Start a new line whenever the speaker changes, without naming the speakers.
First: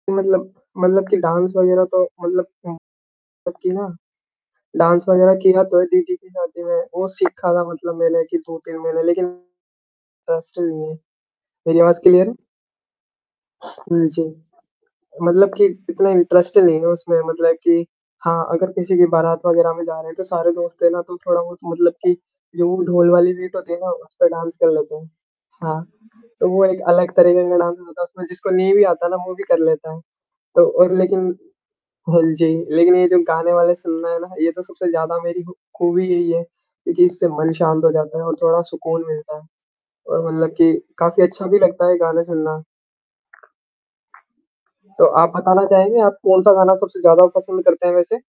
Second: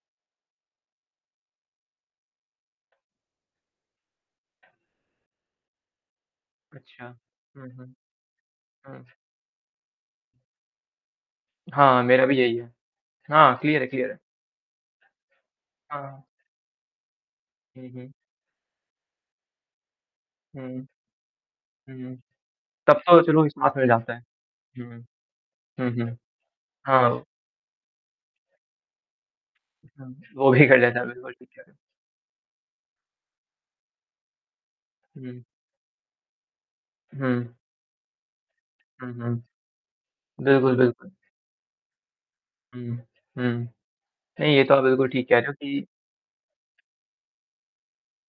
कि मतलब मतलब कि डांस वगैरह तो मतलब उम, सच है ना? डांस वगैरह किया तो है दीदी की शादी में,
अच्छा।
वो सीखा था
हुँ, हुँ।
मतलब मैंने कि 2-3
हाँ
महीने
जी।
लेकिन अ, हॉस्टल में मेरी आवाज़
हाँ, मेरा
क्लियर है?
भी यही है। हाँ, क्लियर है
हुँ,
क्लियर है।
जी। मतलब कि इतना
हाँ।
इंटरेस्ट नहीं है उसमें मतलब कि
हुँ, हुँ।
हाँ, अगर किसी के बारात वग़ैरह में जा रहे हैं, तो सारे दोस्त
हुँ।
रहे ना, तो थोड़ा वो मतलब
हुँ, हुँ।
कि जो वो
तब
ढोल
तो
वाली
चलो
बीट
इसमें आ
होती है
फिर
ना,
जाता
उस
है।
पे डांस कर लेते
हुँ।
हैं। हाँ,
हुँ, हुँ।
तो वो एक
हाँ,
अलग
ओ
तरीके का डांस होता है उसमें जिसको नहीं भी आता ना वो भी कर लेता है वो।
हुँ, वो
तो
भी कर
और
लेता है,
लेकिन
बिल्कुल ठीक है।
हाँ जी, लेकिन ये जो गाने वाले सुनना है ना, ये तो सबसे ज़्यादा
हुँ।
मेरी खू खूबी यही है क्योंकि इससे मन
हुँ।
शांत हो जाता है और थोड़ा सुकून
हुँ,
मिलता
हुँ।
है। और मतलब कि
बिल्कुल, बिल्कुल।
काफ़ी अच्छा भी लगता है, गाने सुनना।
हुँ, हुँ। नहीं ये तो आप
तो
बिल्कुल ठीक
आप
कह रहे हो
बताना
कि
चाहेंगे आप कौन-सा गाना सबसे ज़्यादा आप पसंद करते हैं वैसे?